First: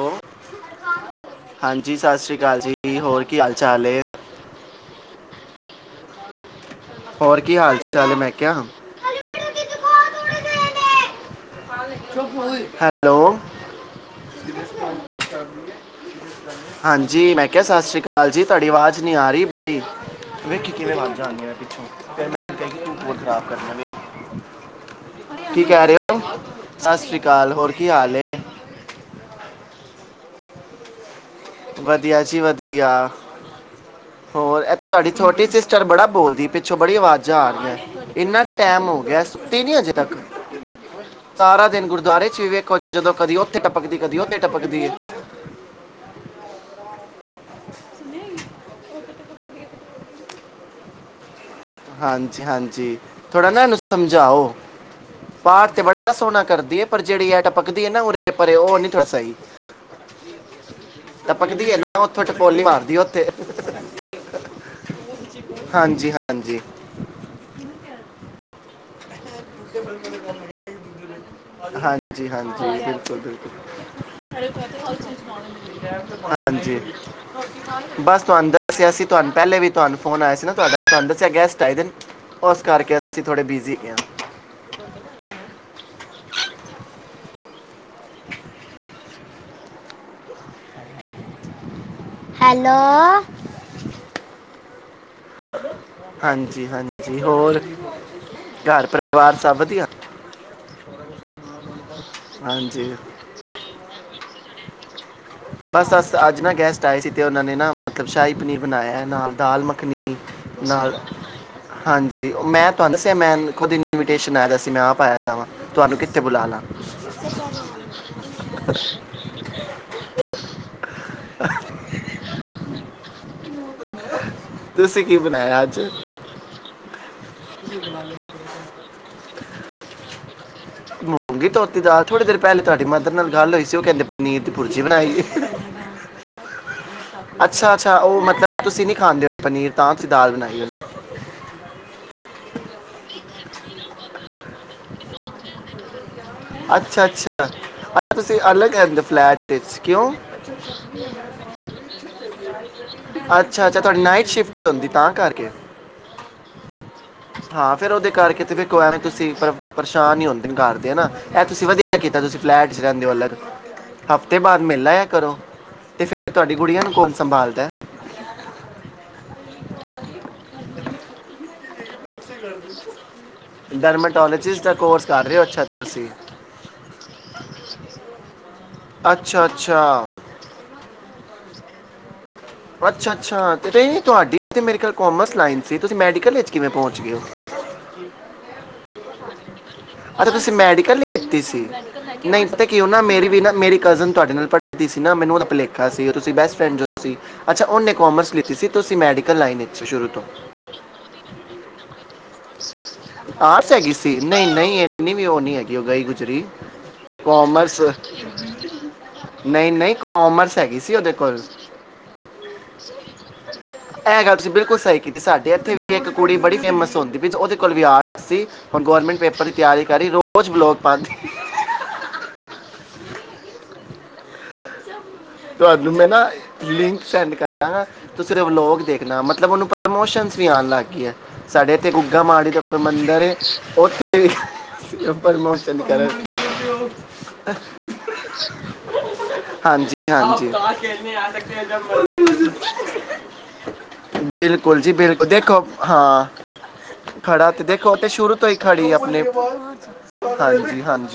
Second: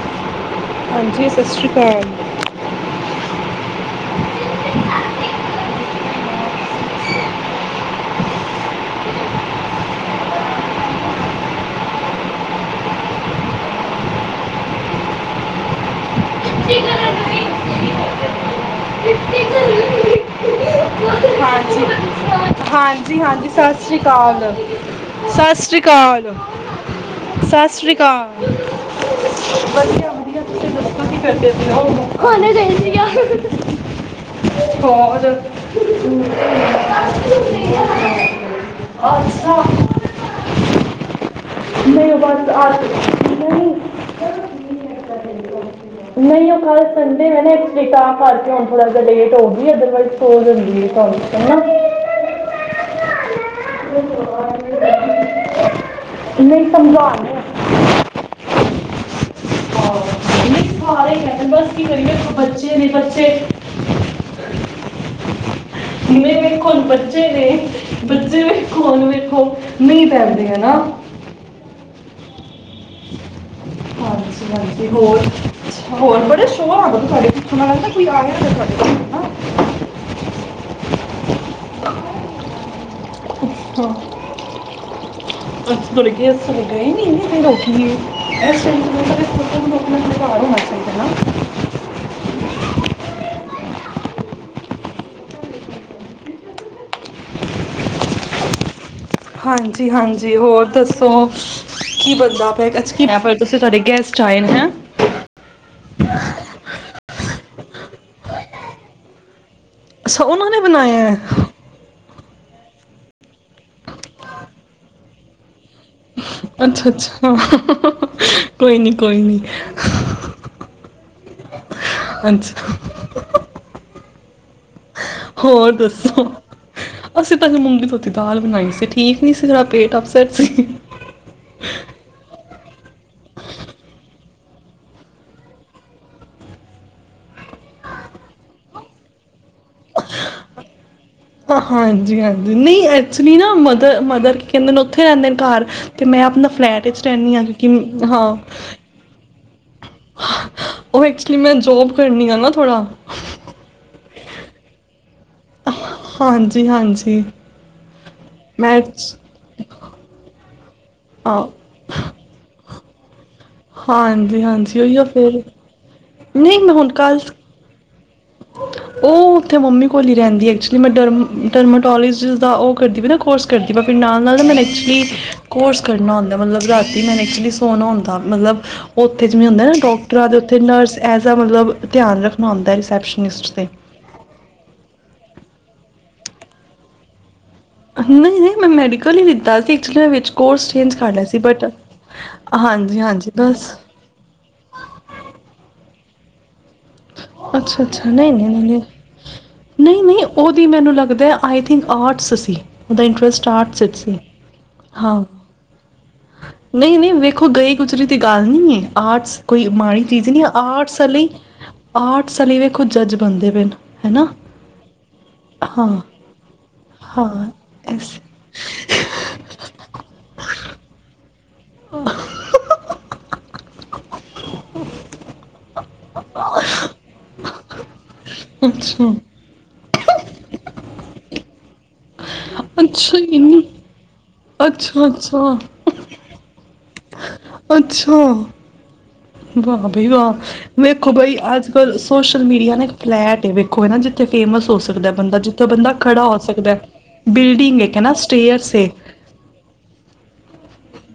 ਔਹ ਹਾਂਜੀ ਸਤਿ ਸ਼੍ਰੀ ਹਾਂਜੀ। ਅਕਾਲ ਸਤਿ ਸ੍ਰੀ ਅਕਾਲ ਜੀ, ਹੋਰ ਕੀ ਹਾਲ ਚਾਲ ਏ। ਹੋਰ ਕੀ ਹਾਲ ਚਾਲ ਐ, ਮੈਂ ਕਿਹਾ। ਹੈਲੋ ਹਾਂਜੀ। ਮੈਂ ਕਿਹਾ ਸਤਿ ਸ੍ਰੀ ਅਕਾਲ ਜੀ ਤੁਹਾਡੀ ਆਵਾਜ਼ ਨੀ ਆ ਰਹੀ। ਮੈਂ ਕਹਿ ਕਿ ਤੂੰ ਹੋਰ ਹਾਂਜੀ। ਹਾਂਜੀ। ਖਰਾਬ ਕਰਨਾ ਸਤਿ ਵੇ ਸ਼੍ਰੀ ਅਕਾਲ ਸਤਿ ਕੀ ਸ਼੍ਰੀ ਕਹਿ ਰਹੇ ਹੋ ਅਕਾਲ। ਸਤਿ ਸ਼੍ਰੀ ਅਕਾਲ ਸਤਿ ਹੋਰ ਕੀ ਸ਼੍ਰੀ ਹਾਲ ਹੈ ਅਕਾਲ। [inaudible] ਵਧੀਆ-ਵਧੀਆ ਤੁਸੀਂ ਦੱਸੋ। ਵਧੀਆ ਜੀ ਹੁਣੇ ਵਧੀਆ ਦੇਨੀ ਆ। ਹੋਰ ਇਹ ਤੁਹਾਡੀ ਹੋਰ [inaudible] ਜਾ ਇੰਨਾ ਟੈਮ ਹੋ ਗਿਆ ਅੱਛਾ ਸੁੱਤੀ ਨੀ ਹਜੇ ਤੱਕ ਸਾਰਾ ਦਿਨ ਨਹੀਂ ਗੁਰਦੁਆਰੇ ਚ ਬਸ ਵੀ ਵੇਖੋ ਅੱਜ ਜਦੋਂ ਕਦੀ ਓਥੇ ਨਹੀਂ ਟਪਕਦੀ ਕਦੀ ਓਥੇ ਟਪਕਦੀ ਹੈ। ਨਹੀਂ ਉਹ ਕੱਲ ਸੰਡੇ ਵੀ ਤਾ ਕਰ ਕੇ ਉਹ ਥੋੜਾ ਜਿਹਾ ਲੇਟ ਹੋ ਗਈ ਅਦਰਵਾਈਜ਼ ਸੋਂ ਜਾਂਦੀ ਹੈ ਥਵਾਨੂੰ ਪਤਾ ਹਨਾ। ਹਾਂਜੀ। ਹਾਂਜੀ। ਥੋੜਾ ਨਾ ਇਹਨੂੰ ਸਮਝਾਓ ਪਾਠ ਤੇ ਬੜਾ ਸੋਹਣਾ ਨਹੀਂ ਕਰਦੀ ਹੈ। ਪਰ ਜਿਹੜੀ ਸਮਝਾਉਂਦੇ ਆ ਟਪਕਦੀ ਹੈ ਨਾ ਉਰੇ ਪਰ ਉਹ ਨੀ ਥੋੜਾ ਸਹੀ ਨਹੀਂ ਸਾਰੇ ਕਹਿੰਦੇ ਟਪਕਦੀ ਬਸ ਹੈ ਕੀ ਨਾ ਕਰੀਏ ਉਥੋਂ ਵੇਖੋ ਟਕੋਲੀ ਬੱਚੇ ਨੇ ਮਾਰਦੀ ਉੱਥੇ ਬੱਚੇ ਹਾਂਜੀ-ਹਾਂਜੀ। ਬੱਚੇ ਨੇ [inaudible] ਫੋਨ ਵੀ ਮੀਂਹ ਪੈਂਦੇ ਹੈ ਨਾ ਹਾਂਜੀ ਹਾਂਜੀ ਬਿਲਕੁਲ ਬਿਲਕੁਲ ਹਾਂਜੀ ਹਾਂਜੀ ਹੋਰ ਹੋਰ ਬੜੇ ਸ਼ੋਰ ਹਾਂਜੀ ਆ ਬੜਾ ਤੁਹਾਡੇ ਪਿੱਛੋਂ ਮੈਨੂੰ ਲੱਗਦਾ ਕੋਈ ਆ ਬਸ ਗਿਆ ਨਾ ਤੁਹਾਨੂੰ ਤੁਹਾਡੇ ਦੱਸਿਆ ਕੋਲ ਅਸੀ ਨਾ ਤੁਹਾਨੂੰ ਪਹਿਲੇ ਵੀ ਤੁਹਾਨੂੰ ਫੋਨ ਆਇਆ ਸੀ ਨਾ ਤੁਹਾਡਾ ਤੁਹਾਨੂੰ ਦੱਸਿਆ ਗੈਸਟ ਆਏ ਦਿਨ ਉਸ ਕਰਕੇ ਅਸੀਂ ਥੋੜੇ ਬਿਜੀ ਹਾਂ ਅੱਥ ਤੁੜੇ ਗ ਅ ਗਏ ਨੀਰ ਹੋਣਾ ਚਾਹੀਦਾ ਹੈਲੋ ਹਾਂਜੀ ਹਾਂਜੀ ਹੋਰ ਘਰ ਪਰਿਵਾਰ ਸਭ ਵਧੀਆ ਹਾਂਜੀ ਹਾਂਜੀ ਹੋਰ ਦੱਸੋ ਕੀ ਬੰਦਾ ਪਿਆ ਹਾਂਜੀ ਕੀ ਤੁਸੀਂ ਤੁਡੇ ਗੈਸਟ ਚਾਈਨ ਹੈ ਬਸ ਅਸ ਅੱਜ ਨਾ ਗੈਸਟ ਸੀ ਤੇ ਉਹ ਨੇ ਨਾ ਮਤਲਬ ਸ਼ਾਹੀ ਪਨੀਰ ਬਣਾਇਆ ਨਾਲ ਦਾਲ ਮ ਸੋ ਨਾਲ ਹਾਂਜੀ ਮੈਂ ਤੁਹਾਨੂੰ ਦੱਸਿਆ ਮੈਂੁਦਨ ਇਨੇਸ਼ਨ ਆਇਆ ਸੀ ਮੈਂ ਆਪ ਆਇਆ ਜਾ ਵਾ ਅੱਛਾ ਅੱਛਾ ਕੋਈ ਨੀ ਕੋਈ ਨੀ ਅੱਛਾ [inaudible] ਤੁਸੀਂ ਕੀ ਬਣਾਇਆ ਹੋਰ ਅੱਜ ਦੱਸੋ ਅਸੀਂ ਤੁਹਾਨੂੰ ਮੰਮੀ ਤੋਂੋ ਦੀ ਦਾਲ ਬਣਾਈ ਸੀ ਠੀਕ ਸੀ ੜਾ ਪੇਟ ਅਪਸੈਟ ਸੀ ਮੂੰਗੀ ਧੋਤੀ ਦ ਥੋੜ੍ਹੀ ਦੇਰ ਪਹਿਲੇ ਤੁਹਾਡੀ ਮਦਰ ਨਾਲ ਗੱਲ ਹੋਈ ਸੀ ਉਹ ਕਹਿੰਦੇ ਪਨੀਰ ਦੀ ਪੁਰਜੀ ਬਣਾਈ ਅੱਛਾ ਅੱਛਾ ਉਹ ਮਤਲਬ ਤੁਸੀਂ ਨੀ ਖਾਂਦੇ ਹੋ ਪਨੀਰ ਤਾਂ ਤੁਸੀਂ ਦਾਲ ਬਣਾਈ ਹੋ ਹਾਂਜੀ ਹਾਂਜੀ ਨਹੀਂ ਅੱਛਾ ਨਾ ਮਦਰ ਕੀ ਕਹਿੰਦੇ ਨੇ ਉੱਥੇ ਰਹਿੰਦੇ ਨੇ। ਘਰ ਤੇ ਮੈਂ ਆਪਣਾ ਫਲੈਟ ਵਿੱਚ ਅੱਛਾ ਰਹਿੰਦੀ ਹਾਂ ਅੱਛਾ ਕਿਉਂਕਿ ਹਾਂ। ਇਚ ਕਿਉਂ ਉਹ ਐਕਚੁਲੀ ਮੈਂ ਜੋਬ ਕਰਨੀ ਆ ਨਾ ਥੋੜ੍ਹਾ ਅੱਛਾ-ਅੱਛਾ ਤੁਹਾਡੀ ਨਾਈ ਸ਼ਿਫਟ ਹੁੰਦੀ ਤਾਂ ਕਰ ਹਾਂਜੀ-ਹਾਂਜੀ ਹਾਂ ਫੇਰ ਉਹਦੇ ਕਰਕੇ ਤੇ ਫੇ ਕੋ ਐਵੇਂ ਤੁਸੀਂ ਪਰੇਸ਼ਾਨ ਹੀ ਹੁੰਦੇ ਘਰ ਦੇ ਹਨਾ ਇਹ ਹਾਂ ਤੁਸੀਂ ਵਧੀਆ ਕੀਤਾ ਤੁਸੀਂ ਐਡਸ ਰਹਿੰਦੇ ਹੋ ਅਲੱਗ। ਹਫ਼ਤੇ ਹਾਂਜੀ ਬਾਅਦ ਹਾਂਜੀ ਮਿਲ ਉਹੀਓ ਆਯਾ ਕਰੋ ਫਿਰ ਤੇ ਫਿਰ ਤੁਹਾਡੀ ਨਹੀਂ ਮੈਂ ਗੁੜੀਆ ਹੁਣ ਨੂੰ ਕੌਣ ਕੱਲ੍ਹ ਸੰਭਾਲਦਾ। ਉਹ ਉੱਥੇ ਮੰਮੀ ਕੋਲ ਹੀ ਰਹਿੰਦੀ ਐਕਚੁਲੀ ਮੈਂ ਡਰਮ ਡਰਮਾਟੋਲੀਸ ਦਾ ਉਹ ਕਰਦੀ ਵੀ ਨਾ ਕੋਰਸ ਕਰਦੀ ਵਾ ਫਿਰ ਨਾਲ -ਨਾਲ ਨਾ ਮੈਨੂੰ ਡਰਮੇਟੋਲੋਜਿਸਟ ਦਾ ਐਕਚੁਲੀ ਕੋਰਸ ਕਰ ਰਹੇ ਹੋ ਅੱਛਾ ਕੋਰਸ ਤੁਸੀਂ ਕਰਨਾ ਹੁੰਦਾ ਮਤਲਬ ਰਾਤੀ ਮੈਨੂੰ ਐਕਚੁਲੀ ਸੋਣਾ ਹੁੰਦਾ ਮਤਲਬ ਉਹ ਉੱਥੇ ਅੱਛਾ ਜਿਵੇਂ ਹੁੰਦਾ ਨਾ ਅੱਛਾ ਡੋਕਟਰਾਂ ਅਤੇ ਉੱਥੇ ਨਰਸ ਐਜ ਆ ਮਤਲਬ ਧਿਆਨ ਰੱਖਣਾ ਹੁੰਦਾ। ਅੱਛਾ-ਅੱਛਾ ਤੇ ਤੁਹਾਡੀ ਤੇ ਮੇਰ ਖਿਆਲ ਕਾਮਰਸ ਲਾਈਨ ਸੀ ਤੁਸੀਂ ਮੈਡੀਕਲ ਵਿੱਚ ਕਿਵੇਂ ਪਹੁੰਚ ਗਏ ਹੋ? ਨਹੀਂ-ਨਹੀਂ ਮੈਂ ਮੈਡੀਕ ਕੱਲ ਹੀ ਲਿਤਾ ਸੀ। ਐਕਚੁਲੀ ਮੈਂ ਵਿੱਚ ਅੱਛਾ ਤੁਸੀਂ ਕੋਰਸ ਚੇਂਜ ਮੈਡੀਕਲ ਕਰ ਲਿਆ ਲਿਤੀ ਬਟ ਸੀ ਨਹੀਂ ਪਤਾ ਕਿ ਹਾਂਜੀ ਨਾ ਮੇਰੀ ਹਾਂਜੀ ਵੀ ਨਾ ਬਸ ਮੇਰੀ ਕਜ਼ਨ ਤੁਹਾਡੇ ਨਾਲ ਪੜ੍ਹਦੀ ਸੀ ਨਾ ਮੈਨੂੰ ਉਹਦਾ ਭਲੇਖਾ ਸੀ। ਤੁਸੀ ਬੈਸ ਫਰੈਂਡ ਜੋ ਸੀ ਅੱਛਾ ਉਹਨੇ ਅੱਛਾ-ਅੱਛਾ ਕਾਮਰਸ ਲਿੱਤੀ ਸੀ ਨਹੀਂ-ਨਹੀਂ, ਤੁਸੀਂ ਮੈਡੀਕਲ ਲਾਈਨ ਵਿੱਚ ਸ਼ੁਰੂ ਤੋਂ ਨਹੀਂ-ਨਹੀਂ ਉਹਦੀ ਮੈਨੂੰ ਲੱਗਦਾ ਆਈ ਥਿੰਕ ਆਰਟਸ ਸੀ। ਉਹਦਾ ਇੰਟਰਸਟ ਆਸ ਆਰਟਸ ਹੈਗੀ ਵਿੱਚ ਸੀ ਨਹੀਂ ਨਹੀਂ ਇਨੀ ਵੀ ਉਹ ਨਹੀਂ ਹੈਗੀ ਉਹ ਗਈ ਗੂ ਨਹੀਂ-ਨਹੀਂ ਵੇਖੋ ਗਈ ਗੁਜਰੀ ਦੀ ਗੱਲ ਨਹੀਂ ਹੈ ਆਰਟਸ ਕੋਈ ਨਹੀਂ ਨਹੀਂ ਮਾੜੀ ਚੀਜ਼ ਹੀ ਨਹੀਂ ਕਾਮਰਸ ਹੈਗੀ ਸੀ ਆਰਟਸ ਉਹਦੇ ਆਲੇ, ਕੋਲ ਆਰਟਸ ਆਲੇ ਵੇਖੋ ਜੱਜ ਬਣਦੇ ਪਏਨੇ ਇਹ ਹਨਾ। ਗੱਲ ਤੁਸੀਂ [unintelligible] ਵਿੱਚ ਉਹਦੇ ਕੋਲ ਵੀ ਆਰਟਸ ਸੀ ਹੁਣ ਗੌਰਮੈਂਟ ਪੇਪਰ ਦੀ ਤਿਆਰੀ ਕਰੀ ਰੋਜ਼ ਬਲੋਕ ਪਾਂਦੀ ਆ ਤੁਹਾ ਮੈਂ ਨਾ ਲਿੰਕ ਸੈਂਡ ਕਰਨਾ ਤੁਸੀਂ ਉਦੇ ਵਲੋਗ ਅੱਛਾ ਦੇਖਣਾ ਮਤਲਬ ਉਹਨੂੰ ਪ੍ਰਮੋਸ਼ਨ ਵੀ ਆਉਣ ਲੱਗ ਗਈ ਹੈ ਸਾਡੇ ਇੱਥੇ ਗੂਲ ਗੁਗਾ ਮਾੜੀ ਦਾ ਅੱਛਾ ਮੰਦਰ ਇੰਨੀ ਹ ਉੱਥੇ ਅੱਛਾ ਅੱਛਾ ਪਰਮੋਸ਼ਨ ਕਰਨ ਅੱਛਾ ਵਾਹ ਹਾਂਜੀ ਬਈ ਹਾਂਜੀ ਵਾਹ ਵੇਖੋ ਬਾਈ ਅੱਜ ਕੱਲ ਸੋਸ਼ਲ ਮੀਡੀਆ ਨੇ ਇੱਕ ਫਲੈਟ ਵੇਖੋ ਜਿੱਥੇ ਫੇਮਸ ਹੋ ਬਿਲਕੁਲ ਜੀ ਸਕਦਾ ਬਿਲਕੁਲ ਬੰਦਾ ਦੇਖੋ ਜਿੱਥੋਂ ਬੰਦਾ ਖੜਾ ਹਾਂ ਹੋ ਸਕਦਾ ਖੜਾ ਤੇ ਬਿਲਡਿੰਗ ਦੇਖੋ ਇੱਕ ਤੇ ਹਨਾ ਸ਼ੁਰੂ ਸਟੇਅਰਸ ਏ। ਹਾਂਜੀ-ਹਾਂਜੀ।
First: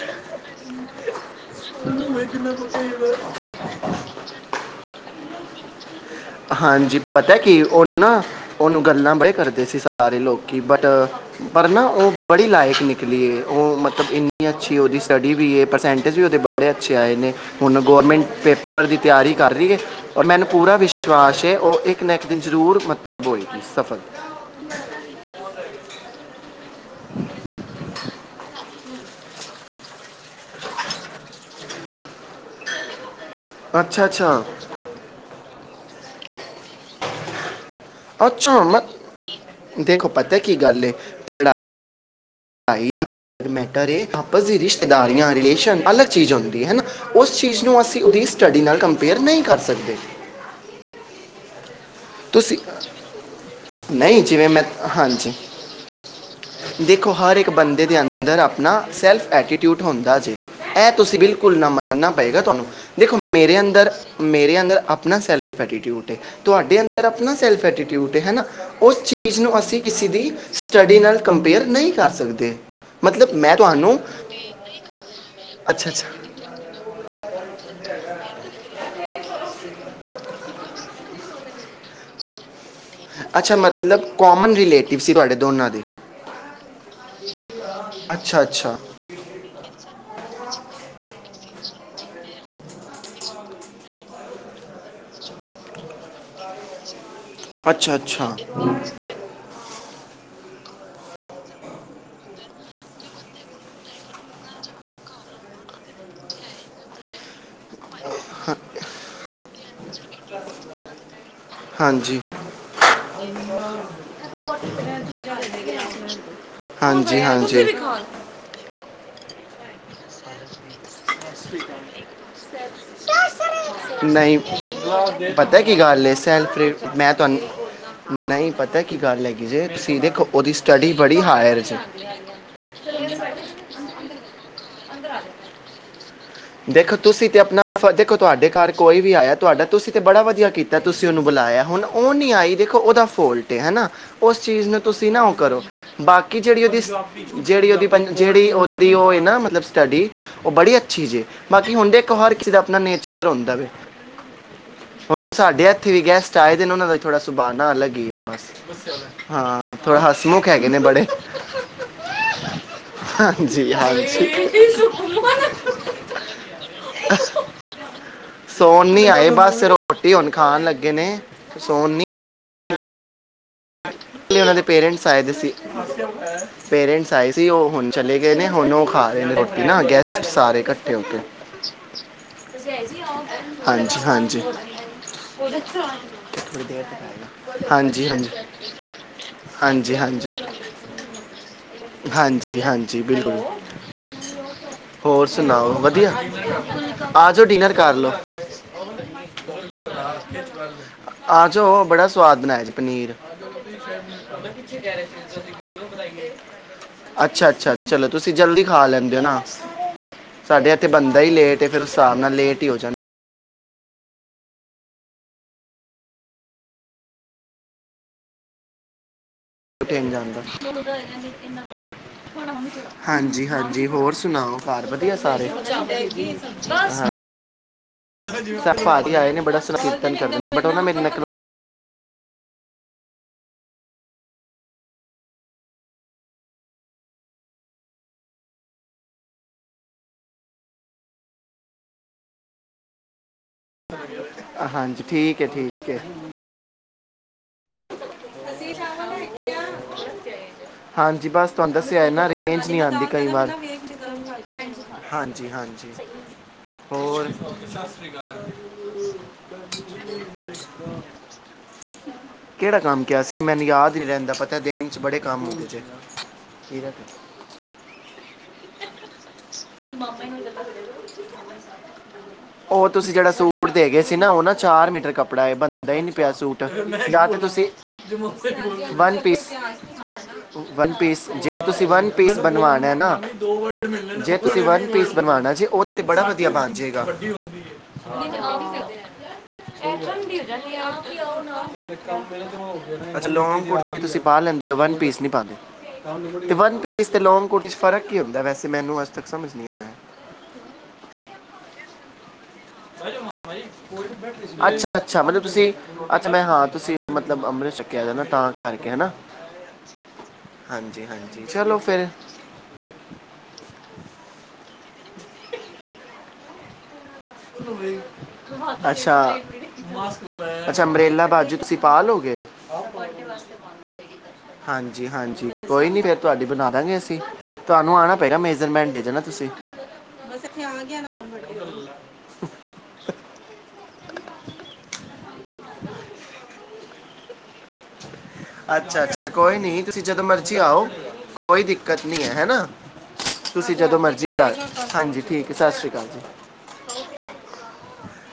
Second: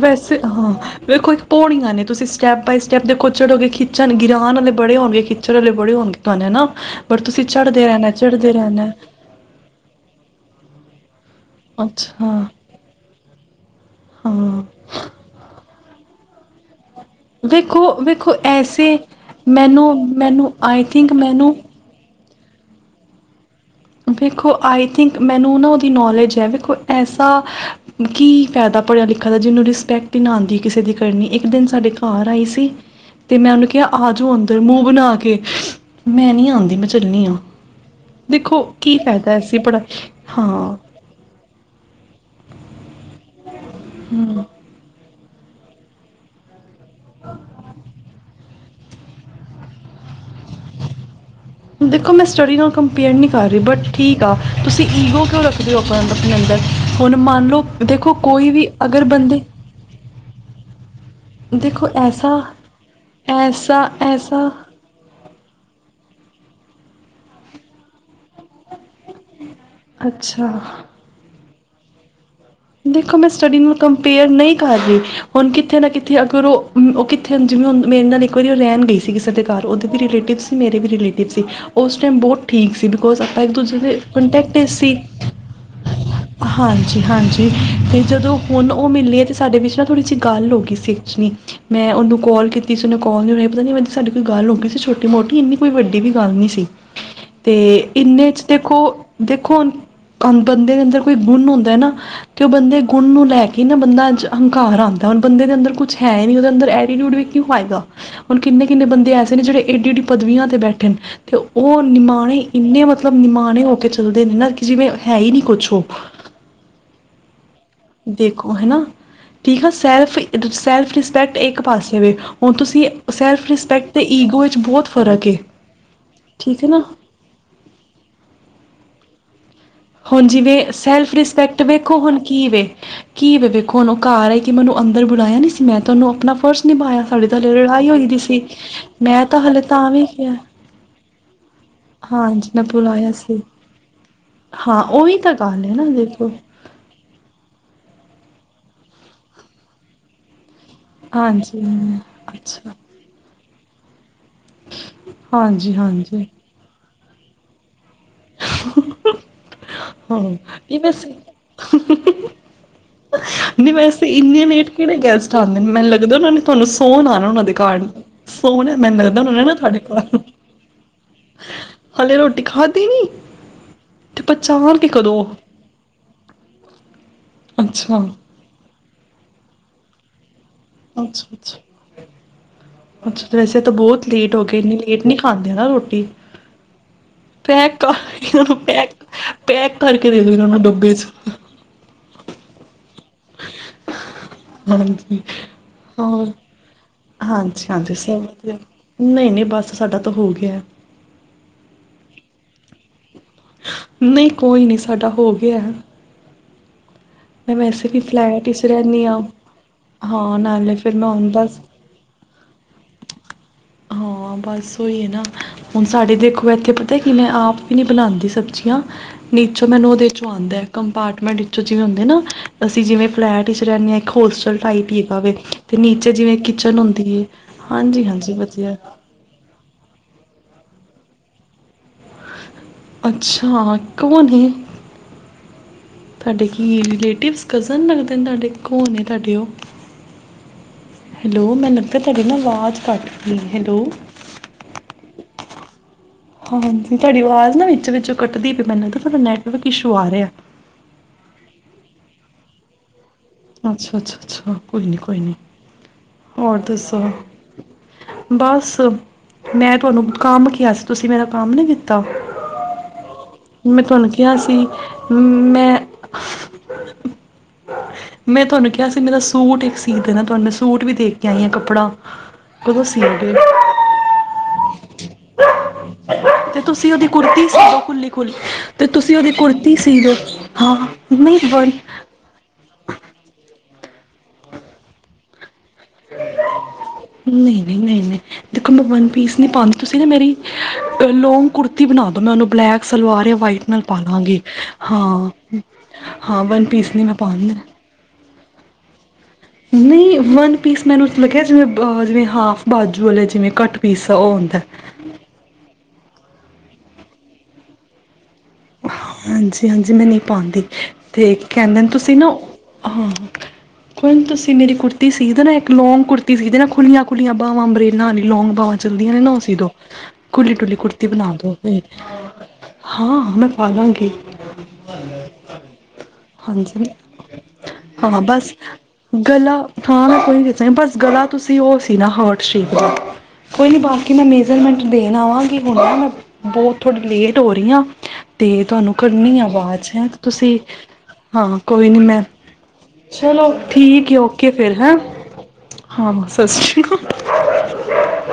ਵੈਸੇ ਹਾਂ ਵੇਖੋ ਜੀ। ਪੋੜੀਆਂ ਨੇ ਤੁਸੀਂ ਸਟੈਪ ਬਾਏ ਸਟੈਪ ਦੇਖੋ ਚੜੋਗੇ ਖਿੱਚਣ ਗੀਰਾਨ ਵਾਲੇ‌ ਬੜ ਹੋਣਗੇ, ਖਿੱਚਣ ਵਾਲੇ ਬੜੇ ਹੋਣਗੇ। ਤੁਹਾਨੂੰ ਹਨਾ ਹਾਂਜੀ ਪਰ ਪਤਾ ਤੁਸੀਂ ਕਿ ਉਹ ਚੜ੍ਹਦੇ ਰਹਿਣਾ ਨਾ ਚੜ੍ਹਦੇ ਉਹਨੂੰ ਰਹਿਣਾ ਗੱਲਾਂ ਬੜੇ ਕਰਦੇ ਸੀ, ਸਾਰੇ ਲੋਕੀ ਬਟ ਪਰ ਨਾ ਉਹ ਅੱਛਾ ਬੜੀ ਲਾਇਕ ਨਿਕਲੀ ਹੈ। ਉਹ ਮਤਲਬ ਇੰਨੀ ਹਾਂ ਅੱਛੀ ਉਹਦੀ ਸਟੱਡੀ ਵੀ ਹੈ। ਪ੍ਰਸੈਂਟ ਵੀ ਉਹਦੇ ਬੜਿਆ ਅੱਛੇ ਆਏ ਨੇ ਹੁਣ ਵੇਖੋ ਗੌਰਮੈਂਟ ਵੇਖੋ ਪੇਪਰ ਦੀ ਐਸੇ ਤਿਆਰੀ ਕਰ ਰਹੀ ਹੈ ਮੈਨੂੰ ਔਰ ਮੈਨੂੰ ਪੂਰਾ ਆਈ ਵਿਸ਼ ਥਿੰਕ ਟਰਾਸਸ਼ ਮੈਨੂੰ ਉਹ ਇੱਕ ਇੱਕ ਦਿਨ ਜਰੂਰ ਮਤਲਬ ਹੋਏ ਵੇਖੋ ਆਈ ਥਿੰਕ ਮੈਨੂੰ ਨਾ ਉਹਦੀ ਨਾਲੇਜ ਹੈ ਐਸਾ ਕੀ ਫਾਇਦਾ ਪੜ੍ਹਿਆ ਲਿਖਿਆ ਦਾ ਜਿਹਨੂੰ ਰਿਸਪੈਕਟ ਨਾ ਆਦੀ ਕਿਸੇ ਦੀ ਕਰਨੀ ਇੱਕ ਦਿਨ ਸਾਡੇ ਘਰ ਆਈ ਸੀ ਤੇ ਮੈਂ ਉਹਨੂੰ ਕਿਹਾ ਅੱਛਾ ਆ ਜਾਓ ਅੱਛਾ ਅੰਦਰ ਮੂੰਹ ਬਣਾ ਕੇ ਮੈਂ ਨੀ ਆਂਦੀ ਮੈਂ ਚੱਲਣੀ ਆਂ ਅੱਛਾ ਮ ਕੀ ਫਾਇਦਾ ਐਸੀ ਪੜ੍ਹਾ ਹਾਂ [unintelligible] ਬੇਹਤਰ ਏ ਆਪਸ ਹੂੰ ਦੀ ਰਿਸ਼ਤੇਦਾਰੀਆਂ ਰਿਲੇਸ਼ਨ ਅਲੱਗ ਚੀਜ਼ ਹੁੰਦੀ ਹੈ ਨਾ ਉਸ ਚੀਜ਼ ਨੂੰ ਅਸੀਂ ਉਦੀ ਸਟਡੀ ਨਾਲ ਕੰਪੇਅਰ ਨਹੀਂ ਕਰ ਸਕਦੇ ਅਸੀਂ ਦੇਖੋ ਮੈਂ ਸਟਡੀ ਨਾਲ ਕੰਪੇਅਰ ਨਹੀਂ ਕਰ ਰਹੀ, ਬਟ ਠੀਕ ਨਹੀਂ ਆ ਜਿਵੇਂ ਮੈਂ ਤੁਸੀਂ ਈਗੋ ਹਾਂਜੀ ਕਿਉਂ ਰੱਖਦੇ ਹੋ ਆਪਣਾ ਅ ਆਪਣੇ ਅੰਦਰ ਦੇਖੋ ਹੁਣ ਹਰ ਮੰਨ ਇੱਕ ਲਓ ਬੰਦੇ ਦੇ ਦੇਖੋ ਅੰਦਰ ਕੋਈ ਵੀ ਆਪਣਾ ਅਗਰ ਸੈਲਫ ਬੰਦੇ ਐਟੀਟਿਊਡ ਹੁੰਦਾ [unintelligible] ਤੁਸੀਂ ਬਿਲਕੁਲ ਨਾ ਦੇਖੋ ਮੰਨ ਨਾ ਐਸਾ ਪਏਗਾ ਤੁਹਾਨੂੰ ਦੇਖੋ ਮੇਰੇ ਐਸਾ ਅੰਦਰ ਐਸਾ ਮੇਰੇ ਅੰਦਰ ਆਪਣਾ ਸੈਲਫ ਐਟੀਟਿਊਡ ਏ ਤੁਹਾਡੇ ਅੰਦਰ ਆਪਣਾ ਸੈਲਫ ਐਟੀਟਿਊਡ ਏ ਹੈ ਨਾ ਉਸ ਚੀਜ਼ ਨੂੰ ਤੁਸੀਂ ਕਿਸੇ ਦੀ ਅੱਛਾ ਸਟਡੀ ਨਾਲ ਕੰਪੇਅਰ ਨਹੀਂ ਕਰ ਸਕ ਦੇਖੋ ਮੈਂ ਸਟੱਡੀ ਨਾਲ ਕੰਪੇਅਰ ਨਹੀਂ ਕਰ ਰਹੀ ਹੁਣ ਕਿੱਥੇ ਨਾ ਅੱਛਾ ਅੱਛਾ ਕਿੱਥੇ ਅਗਰ ਉਹ ਉਹ ਕਿੱਥੇ ਜਿਵੇਂ ਹੁਣ ਮੇਰੇ ਨਾਲ ਇੱਕ ਵਾਰੀ ਉਹ ਰਹਿਣ ਗਈ ਉਹ ਸਾਡੇ ਘਰ ਉਹਦੇ ਵੀ ਰਿਲੇਟਿਵ ਸੀ, ਮੇਰੇ ਵੀ ਰਿਲੇਟਿਵ ਸੀ, ਉਸ ਟਾਈਮ ਬਹੁਤ ਠੀਕ ਸੀ ਬਿਕੋਜ਼ ਆਪਾਂ ਇੱਕ ਅੱਛਾ ਦੂਜੇ ਦੇ ਮਤਲਬ ਕਾਮਨ ਕੰਟੈਕਟ ਚ ਸੀ। ਰਿਲੇਟਿਵ ਤੁਹਾਡੇ ਦੋਨਾਂ ਦੇ ਹਾਂਜੀ-ਹਾਂਜੀ। ਤੇ ਜਦੋਂ ਅੱਛਾ ਹੁਣ ਅੱਛਾ ਉਹ ਮਿਲੀ ਹੈ ਤੇ ਸਾਡੇ ਵਿੱਚ ਥੋੜੀ ਜੀ ਗੱਲ ਹੋ ਗਈ ਸੀ ਐਕਚੁਲੀ ਮੈਂ ਉਹਨੂੰ ਕਾਲ ਕੀਤੀ ਸੀ ਉਹਨੇ ਕਾਲ ਨੂੰ ਰੇ ਪਤਾ ਨਹੀਂ ਮੈਂ ਤੇ ਸਾਡੀ ਕੋਈ ਗੱਲ ਹੋ ਗਈ ਸੀ ਛੋਟੀ ਮੋਟੀ ਇਨੀ ਕੋਈ ਵੱਡੀ ਵੀ ਗੱਲ ਨਹੀਂ ਸੀ। ਤੇ ਅੱਛਾ ਇੰਨੇ ਅੱਛਾ 'ਚ ਦੇਖੋ ਹੁਣ ਬੰਦੇ ਦੇ ਅੰਦਰ ਕੋਈ ਗੁਣ ਹੁੰਦਾ ਹੈ ਨਾ ਕਿ ਉਹ ਬੰਦੇ ਗੁਣ ਨੂੰ ਲੈ ਕੇ ਨਾ ਬੰਦਾ ਅ ਹੰਕਾਰ ਆਉਂਦਾ ਹੁਣ ਬੰਦੇ ਦੇ ਅੰਦਰ ਕੁਛ ਹੈ ਹੀ ਨਹੀਂ ਉਹਦੇ ਅੰਦਰ ਤੇ ਐਟੀਟਿਊਡ ਦਾ ਕੀ ਫਾਇਦਾ ਹੁਣ ਕਿੰਨੇ ਕਿੰਨੇ ਬੰਦੇ ਐਸੇ ਨੇ ਜਿਹੜੇ ਏਡੀੇ ਏਡੀ ਪਦਵੀਆਂ ਤੇ ਬੈਠੇ ਨੇ ਉਹ ਹਾਂਜੀ ਨਿਮਾਣੇ ਇੰਨੇ ਮਤਲ ਨਿਮਾਣੇ ਹੋ ਕੇ ਚੱਲਦੇ ਨੇ ਨਾ ਕਿ ਜਿਵੇਂ ਹੈ ਹੀ ਨੀ ਕੁਛ ਉਹ ਜੀ ਹਾਂਜੀ ਦੇਖੋ ਹਨਾ ਠੀਕ ਆ ਸੈਲਫ ਸੈਲਫ ਰਿਸਪੈਕਟ ਇੱਕ ਪਾਸੇ ਵੈ ਹੁਣ ਤੁਸੀਂ ਸੈਲਫ ਰਿਸ ਨਹੀਂ ਪਤਾ ਕੀ ਗੱਲ ਹੈ ਸੈਲਫ ਠੀਕ ਹੈ ਨਾ ਮੈਂ ਤੁਹਾਨੂੰ ਨਹੀਂ ਪਤਾ ਕੀ ਗੱਲ ਜੇ ਤੁਸੀਂ ਹੁਣ ਦੇਖੋ ਉਹਦੀ ਜਿਵੇਂ ਸਟੱਡੀ ਸੈਲਫ ਬੜੀ ਹਾਇਰ ਰਿਸਪੈਕਟ ਜੇ ਵੇਖੋ ਹੁਣ ਕੀ ਵ ਕੀ ਵ ਵੇਖੋ ਹੁਣ ਉਹ ਘਰ ਹੈ ਕਿ ਮੈਨੂੰ ਅੰਦਰ ਬੁਲਾਇਆ ਨਹੀਂ ਸੀ ਮੈਂ ਤੁਹਾਨੂੰ ਆਪਣਾ ਫਰਜ਼ ਦੇਖੋ ਨਿਭਾਇਆ ਸਾਡੇ ਤੁਸੀਂ ਤੇ ਤਾਂ ਹਲੇ ਆਪਣਾ ਲੜਾਈ ਹੋਈ ਦੇਖੋ ਦੀ ਸੀ ਤੁਹਾਡੇ ਘਰ ਕੋਈ ਵੀ ਮੈਂ ਆਇਆ ਤਾਂ ਹਲੇ ਤੁਹਾਡਾ ਤਾਂ ਤੁਸੀਂ ਤੇ ਵੀ ਬੜਾ ਕਿਹਾ ਵਧੀਆ ਕੀਤਾ ਤੁਸੀਂ ਉਹਨੂੰ ਬੁਲਾਇਆ ਹੁਣ ਉਹ ਨਹੀਂ ਹਾਂਜੀ ਆਈ ਮੈਂ ਦੇਖੋ ਉਹਦਾ ਬੁਲਾਇਆ ਸੀ ਫੋਲਟ ਹਨਾ ਉਸ ਚੀਜ਼ ਨੂੰ ਹਾਂ ਤੁਸੀਂ ਉਹੀ ਨਾ ਤਾਂ ਉਹ ਕਰੋ ਗੱਲ ਹੈ ਨਾ ਦੇਖੋ ਬਾਕੀ ਜਿਹੜੀ ਉਹਦੀ ਜਿਹੜੀ ਉਹਦੀ ਜਿਹੜੀ ਉਹਦੀ ਉਹ ਨਾ ਮਤਲਬ ਸਟੱਡੀ ਉਹ ਬੜੀ ਅੱਛੀ ਹਾਂਜੀ ਬਾਕੀ ਹੁਣ ਦੇਖੋ ਹਰ ਕਿਸੇ ਦਾ ਅੱਛਾ ਆਪਣਾ ਨੇਚਰ ਹੁੰਦਾ ਵ ਹੁਣ ਸਾਡੇ ਹਾਂਜੀ ਇਥੇ ਵੀ ਹਾਂਜੀ ਗੈਸਟ ਆਏਦੇ ਨੇ ਉਹਨਾਂ ਦਾ ਥੋੜਾ ਸੁਭਾ ਨਾ ਅਲੱਗ ਹੀ ਏ ਬਸ ਹਾਂ ਥੋੜਾ ਹਾਂ ਹਸਮੁਖ ਹੈਗੇ ਨੇ ਇਹ ਬੜੇ ਵੈਸੇ ਹਾਂਜੀ ਨਹੀਂ ਵੈਸੇ ਹਾਂਜੀ ਇੰਨੇ ਲੇਟ ਕਿਹੜੇ ਗੈਸਟ ਆਉਂਦੇ ਨੇ ਮੈਨੂੰ ਲੱਗਦਾ ਤੁਹਾਨੂੰ ਸੌਣ ਆਓਨਾ ਉਹਨਾਂ ਦੇ ਘਰ ਸੌਣ ਆਏ ਉਹ ਨਹੀਂ ਨੇ ਨਾ ਬਸ ਤੁਹਾਡੇ ਰੋਟੀ ਕੋਲ ਹੁਣ ਖਾਣ ਲੱਗੇ ਨੇ ਸੌਣ ਨੀ ਖਾਧੇ ਨਹੀਂ ਤੇ ਉਨ੍ਹਾਂ ਦੇ ਪਛਾਣ ਕੇ ਪੇਰੈਂਟਸ ਆਏ ਕਦੋਂ ਦੇ ਸੀ। ਆਏ ਸੀ ਉਹ ਹੁਣ ਅੱਛਾ ਚਲੇ ਗਏ ਨੇ ਹੁਣ ਉਹ ਖਾ ਰਹੇ ਨੇ ਨਾ ਗੈਸਟ ਸਾਰੇ ਇਕਠੇ ਹੋ ਕੇ ਅੱਛਾ ਅੱਛਾ ਅੱਛਾ ਤੇ ਵੈਸੇ ਤਾਂ ਹਾਂਜੀ ਬਹੁਤ ਲੇਟ ਹਾਂਜੀ ਹੋ ਗਏ ਇੰਨੀ ਲੇਟ ਨਹੀਂ ਖਾਂਦੇ ਨਾ ਰੋਟੀ ਪੈਕ ਕਰ ਹਾਂਜੀ ਹਾਂਜੀ ਇਹਨਾਂ ਪੈਕ ਪੈਕ ਕਰਕੇ ਦੇ ਹਾਂਜੀ ਦੋ ਉਹ ਡੱਬੇ ਚ ਹਾਂਜੀ ਹਾਂਜੀ ਬਿਲਕੁਲ ਹਾਂਜੀ ਹੋਰ ਸੁਣਾਓ ਵਧੀਆ ਹੋਰ ਆ ਜਾਓ ਹਾਂਜੀ ਡਿਨਰ ਹਾਂਜੀ ਕਰ ਲਓ ਸਭ ਵਧੀਆ ਨਹੀਂ ਨਹੀਂ ਬਸ ਸਾਡਾ ਤਾਂ ਹੋ ਗਿਆ ਸੁਆਦ ਬਣਾਇ ਜੀ ਪਨੀਰ ਨਹੀਂ ਕੋਈ ਨਹੀਂ ਕਿੱਥੇ ਕਹਿ ਰਹੇ ਸਾਡਾ ਹੋ ਗਿਆ ਸੀਸੀਧਾਈ [unintelligible] ਅੱਛਾ ਮੈਂ ਅੱਛਾ ਵੈਸੇ ਵੀ ਚਲੋ ਤੁਸੀਂ ਫਲੈਟ ਜਲਦੀ ਇਸ ਖਾ ਰਹਿੰਦੀ ਲੈਂਦੇ ਹਾਂ ਹੋ ਨਾ ਹਾਂ ਸਾਡੇ ਨਾਲੇ ਹੱਥੇ ਫਿਰ ਮੈਂ ਬੰਦਾ ਹੁਣ ਹੀ ਬਸ ਲੇਟ ਫਿਰ ਉਸ ਹਿਸਾਬ ਨਾਲ ਲੇਟ ਹੀ ਹੋ ਜਾਣਾ ਹਾਂ ਬਸ ਹੋਏ ਨਾ ਹੁਣ ਸਾਡੇ ਦੇਖੋ ਇੱਥੇ ਪਤਾ ਕਿ ਮੈਂ ਆਪ ਹੀ ਨਹੀਂ ਬਣਾਉਂਦੀ ਸਬਜ਼ੀਆਂ ਨੀਚੋਂ ਮੈਨੂੰ ਉਹਦੇ ਟਾਈਮ ਚੋਂ ਜਾਂਦਾ ਆਉਂਦਾ ਕੰਪਾਰਟਮੈਂਟ ਵਿਚੋਂ ਜਿਵੇਂ ਹੁੰਦੇ ਨਾ ਅਸੀਂ ਜਿਵੇ ਹਾਂਜੀ ਫਲੈਟ ਵਿਚ ਹਾਂਜੀ ਰਹਿੰਦੇ ਹਾਂ ਇੱਕ ਹੋਰ ਹੋਸਟਲ ਸੁਣਾਓ ਘਰ ਟਾਈਪ ਵਧੀਆ ਹੈਗਾ ਸਾਰੇ ਤੇ ਨੀਚੇ ਜਿਵੇਂ ਕਿਚਨ ਹਾਂ ਹੁੰਦੀ ਹੈ ਹਾਂਜੀ ਹਾਂਜੀ ਵਧੀਆ ਸਭ ਭਾਜੀ ਆਏ ਨੇ ਬੜਾ ਸੰਰ ਕਰਦਾ ਬਟ ਉਹਨਾਂ ਮੇਰੇ ਨਕਲ [unintelligible] ਅੱਛਾ ਕੌਣ ਤੁਹਾਡੇ ਕੀ ਰਿਲੇਟਿਵਸ ਕਜ਼ਨ ਲੱਗਦੇ ਨੇ ਤੁਹਾਡੇ ਕੋੌਣ ਤੁਹਾਡੇ ਉਹ ਹੈਲੋ ਮੈਨੂੰ ਲਗਦਾ ਤੁਹਾਡੀ ਨਾ ਆਵਾਜ਼ ਘੱਟ ਰਹੀ ਹੈਲੋ ਹਾਂਜੀ ਠੀਕ ਹੈ ਠੀਕ ਹਾਂਜੀ ਤੁਹਾਡੀ ਆਵਾਜ਼ ਨਾ ਵਿੱਚ ਵਿੱਚ ਕੱਟਦੀ ਪਈ ਮੈਨੂੰ ਨੈਟਵਰਕ ਇਸ਼ੂ ਆ ਰਿਹਾ ਹਾਂਜੀ ਬਸ ਤੁਹਾਨੂੰ ਦੱਸਿਆ ਹੈਨਾ ਰੇਂਜ ਨਹੀਂ ਆਂਦੀ ਅੱਛਾ ਅੱਛਾ ਅੱਛਾ ਕੋਈ ਨਾ ਕੋਈ ਨਾ ਹਾਂਜੀ ਹਾਂਜੀ ਹੋਰ ਦੱਸੋ ਹੋਰ ਬਸ ਮੈਂ ਤੁਹਾਨੂੰ ਕੰਮ ਕਿਹਾ ਸੀ ਤੁਸੀਂ ਮੇਰਾ ਕੰਮ ਨਹੀ ਕੀਤਾ ਕਿਹੜਾ ਕੰਮ ਕਿਹਾ ਸੀ ਮੈਨੂੰ ਮੈਂ ਯਾਦ ਨਹੀ ਤੁਹਾਨੂੰ ਰਹਿੰਦਾ ਕਿਹਾ ਸੀ ਪਤਾ ਦਿਨ ਚ ਬੜੇ ਕੰਮ ਹੁੰਦੇ ਮੈਂ ਨੇ ਮੈਂ ਤੁਹਾਨੂੰ ਕਿਹਾ ਅਤੇ ਮੇਰਾ ਸੂਟ ਇੱਕ ਸੀ ਦੇਣਾ ਤੁਹਾਨੂੰ ਮੈਂ ਸੂਟ ਵੀ ਦੇ ਕੇ ਆਈ ਹਾਂ ਕੱਪੜਾ ਕਦੋਂ ਸੀਨਾ ਚਾਰ ਮੀਟਰ ਕੱਪੜਾ ਬਣਦਾ ਹੀ ਨਹੀ ਪਿਆ ਤੇ ਸੂਟ ਤੁਸੀਂ ਉਹਦੀ ਜਾਂ ਕੁੜਤੀ ਸੀ ਤੁਸੀਂ ਦਿਓ ਖੁੱਲੀ ਖੁੱਲੀ ਤੇ ਤੁਸੀਂ ਉਹਦੀ ਕੁੜਤੀ ਸੀ ਦਿਓ ਹਾਂ ਨਹੀਂ ਵਨ ਪੀਸ ਬਣਵਾਨਾ ਹੈ ਨਾ ਜੇ ਤੁਸੀਂ ਵਨ ਪੀਸ ਬਣਵਾਉਣਾ ਜੇ ਤੇ ਬੜਾ ਵਧੀਆ ਬਣ ਜਾਏਗਾ ਨਹੀਂ ਨਹੀਂ ਨਹੀਂ ਨਹੀਂ ਦੇਖੋ ਮੈਂ ਵਨ ਪੀਸ ਨੀ ਪਾਉਦੀ ਤੁਸੀਂ ਨਾ ਮੇਰੀ ਲੋਂਂਗ ਕੁੜਤੀ ਬਣਾ ਦੋ ਮੈਂ ਉਹਨੂੰ ਬਲੈਕ ਸਲਵਾਰ ਅੱਛਾ ਜਾਂ ਲੌਂਗ ਵਾਈਟ ਨਾਲ ਕੁੜਤੀ ਤੁਸੀਂ ਪਾ ਪਾਲਾਂਗੀ ਲੈਂਦੇ ਵਨ ਪੀਸ ਹਾਂ ਨਹੀਂ ਪਾਉਂਦੇ ਹਾਂ ਤੇ ਵਨ ਪੀਸ ਨੀ ਮੈਂ ਤੇ ਲੌਂਗ ਪਾਂਦੀ ਕੁੜਤੀ ਚ ਫਰਕ ਕੀ ਹੁੰਦਾ ਮੈਨੂੰ ਤੱਕ ਸਮਝ ਨਹੀਂ ਵਨ ਪੀਸ ਮੈਂਨੂੰ ਮਤਲਬ ਕਿਹਾ ਜਿਵੇਂ ਜਿਵੇਂ ਹਾਫ ਬਾਜੂ ਵਾਲੇ ਜਿਵੇਂ ਕੱਟ ਪੀਸ ਉਹ ਹੁੰਦਾ ਅੱਛਾ ਅੱਛਾ ਮਤਲਬ ਤੁਸੀਂ ਅੱਛਾ ਮੈਂ ਹਾਂ ਤੁਸੀਂ ਮਤਲਬ ਅੰਮ੍ਰਿਤਸਰ ਕੇ ਆ ਜਾਣਾ ਹਾਂਜੀ ਹਾਂਜੀ ਮੈਂ ਨਹੀਂ ਪਾਉਂਦੀ ਹਾਂਜੀ ਤੇ ਹਾਂਜੀ ਚਲੋ ਕਹਿੰਦੇ ਫਿਰ ਤੁਸੀਂ ਨਾ ਹਾਂ ਕੋਈ ਨਹੀਂ ਤੁਸੀਂ ਮੇਰੀ ਕੁੜਤੀ ਤੀ ਸੀ ਨਾ ਇੱਕ ਲੋਂਗ ਕੁੁਰਤੀ ਸੀ ਨਾ ਖੁੱਲੀਆਂ ਖੁੱਲੀਆਂ ਖੁੱਲੀਆਂ ਬਾਹਵਾਂ ਅੰਬਰੇਲਾਂ ਲੌਂਗ ਬਾਂਵਾ ਚੱਲਦੀਆਂ ਅੱਛਾ ਨੇ ਨਾ ਸੀ ਦੋ ਕੁੁੱਲੀ ਢੁਲੀ ਅੱਛਾ ਕੁੜਤੀ ਅੰਬ੍ਰੇਲਾ ਬਣਾ ਬਾਜੂ ਦੋ ਤੁਸੀਂ ਪਾ ਲੋਗੇ ਹਾਂ ਮੈਂ ਪਾ ਲਾਂਗੀ ਹਾਂਜੀ ਹਾਂਜੀ ਕੋਈ ਨਹੀਂ ਫਿਰ ਤੁਹਾਡੀ ਬਣਾ ਹਾਂਜੀ ਦਾਂਗੇ ਅਸੀਂ ਤੁਹਾਨੂੰ ਆਣਾ ਹਾਂ ਪਏਗਾ ਬਸ ਮੇਜ਼ਰਮੈਂਟ ਦੇ ਜਾਣਾ ਤੁਸੀਂ ਗਲਾ ਹਾਂ ਮੈਂ ਕੋਈ ਨੀ ਦੱਸਾਂ ਬਸ ਗਲਾ ਤੁਸੀਂ ਉਹ ਸੀਨਾ ਹਾਂ ਸ਼੍ਰੀਕ [unintelligible] ਕੋਈ ਨਹੀਂ ਬਾਕੀ ਮੈਂ ਮੇਜ਼ਰਮੈਂਟ ਦੇਣ ਆਵਾਂਗੀ ਕਿ ਹੁੰਦਾ ਮੈਂ ਬਹੁਤ ਥੋੜ੍ਹੀ ਲੇਟ ਹੋ ਰਹੀ ਹ ਤੇ ਤੁਹਾਨੂੰ ਅੱਛਾ ਅੱਛਾ ਕਰਨੀ ਕੋਈ ਨਹੀਂ ਆਵਾਜ਼ ਹੈ ਜਦੋਂ ਮਰਜ਼ੀ ਤੁਸੀਂ ਆਓ ਹਾਂ ਕੋਈ ਨੀ ਦਿੱਕਤ ਮੈਂ ਨਹੀਂ ਹੈ ਹੈਨਾ ਚਲੋ ਤੁਸੀਂ ਜਦੋਂ ਠੀਕ ਆ ਮਰਜ਼ੀ ਓਕੇ ਫਿਰ ਹੈਂ ਹਾਂਜੀ ਠੀਕ ਹੈ ਸਤਿ ਸ਼੍ਰੀ ਅਕਾਲ ਹਾਂ ਜੀ ਸਤ ਸ਼੍ਰੀ ਅਕਾਲ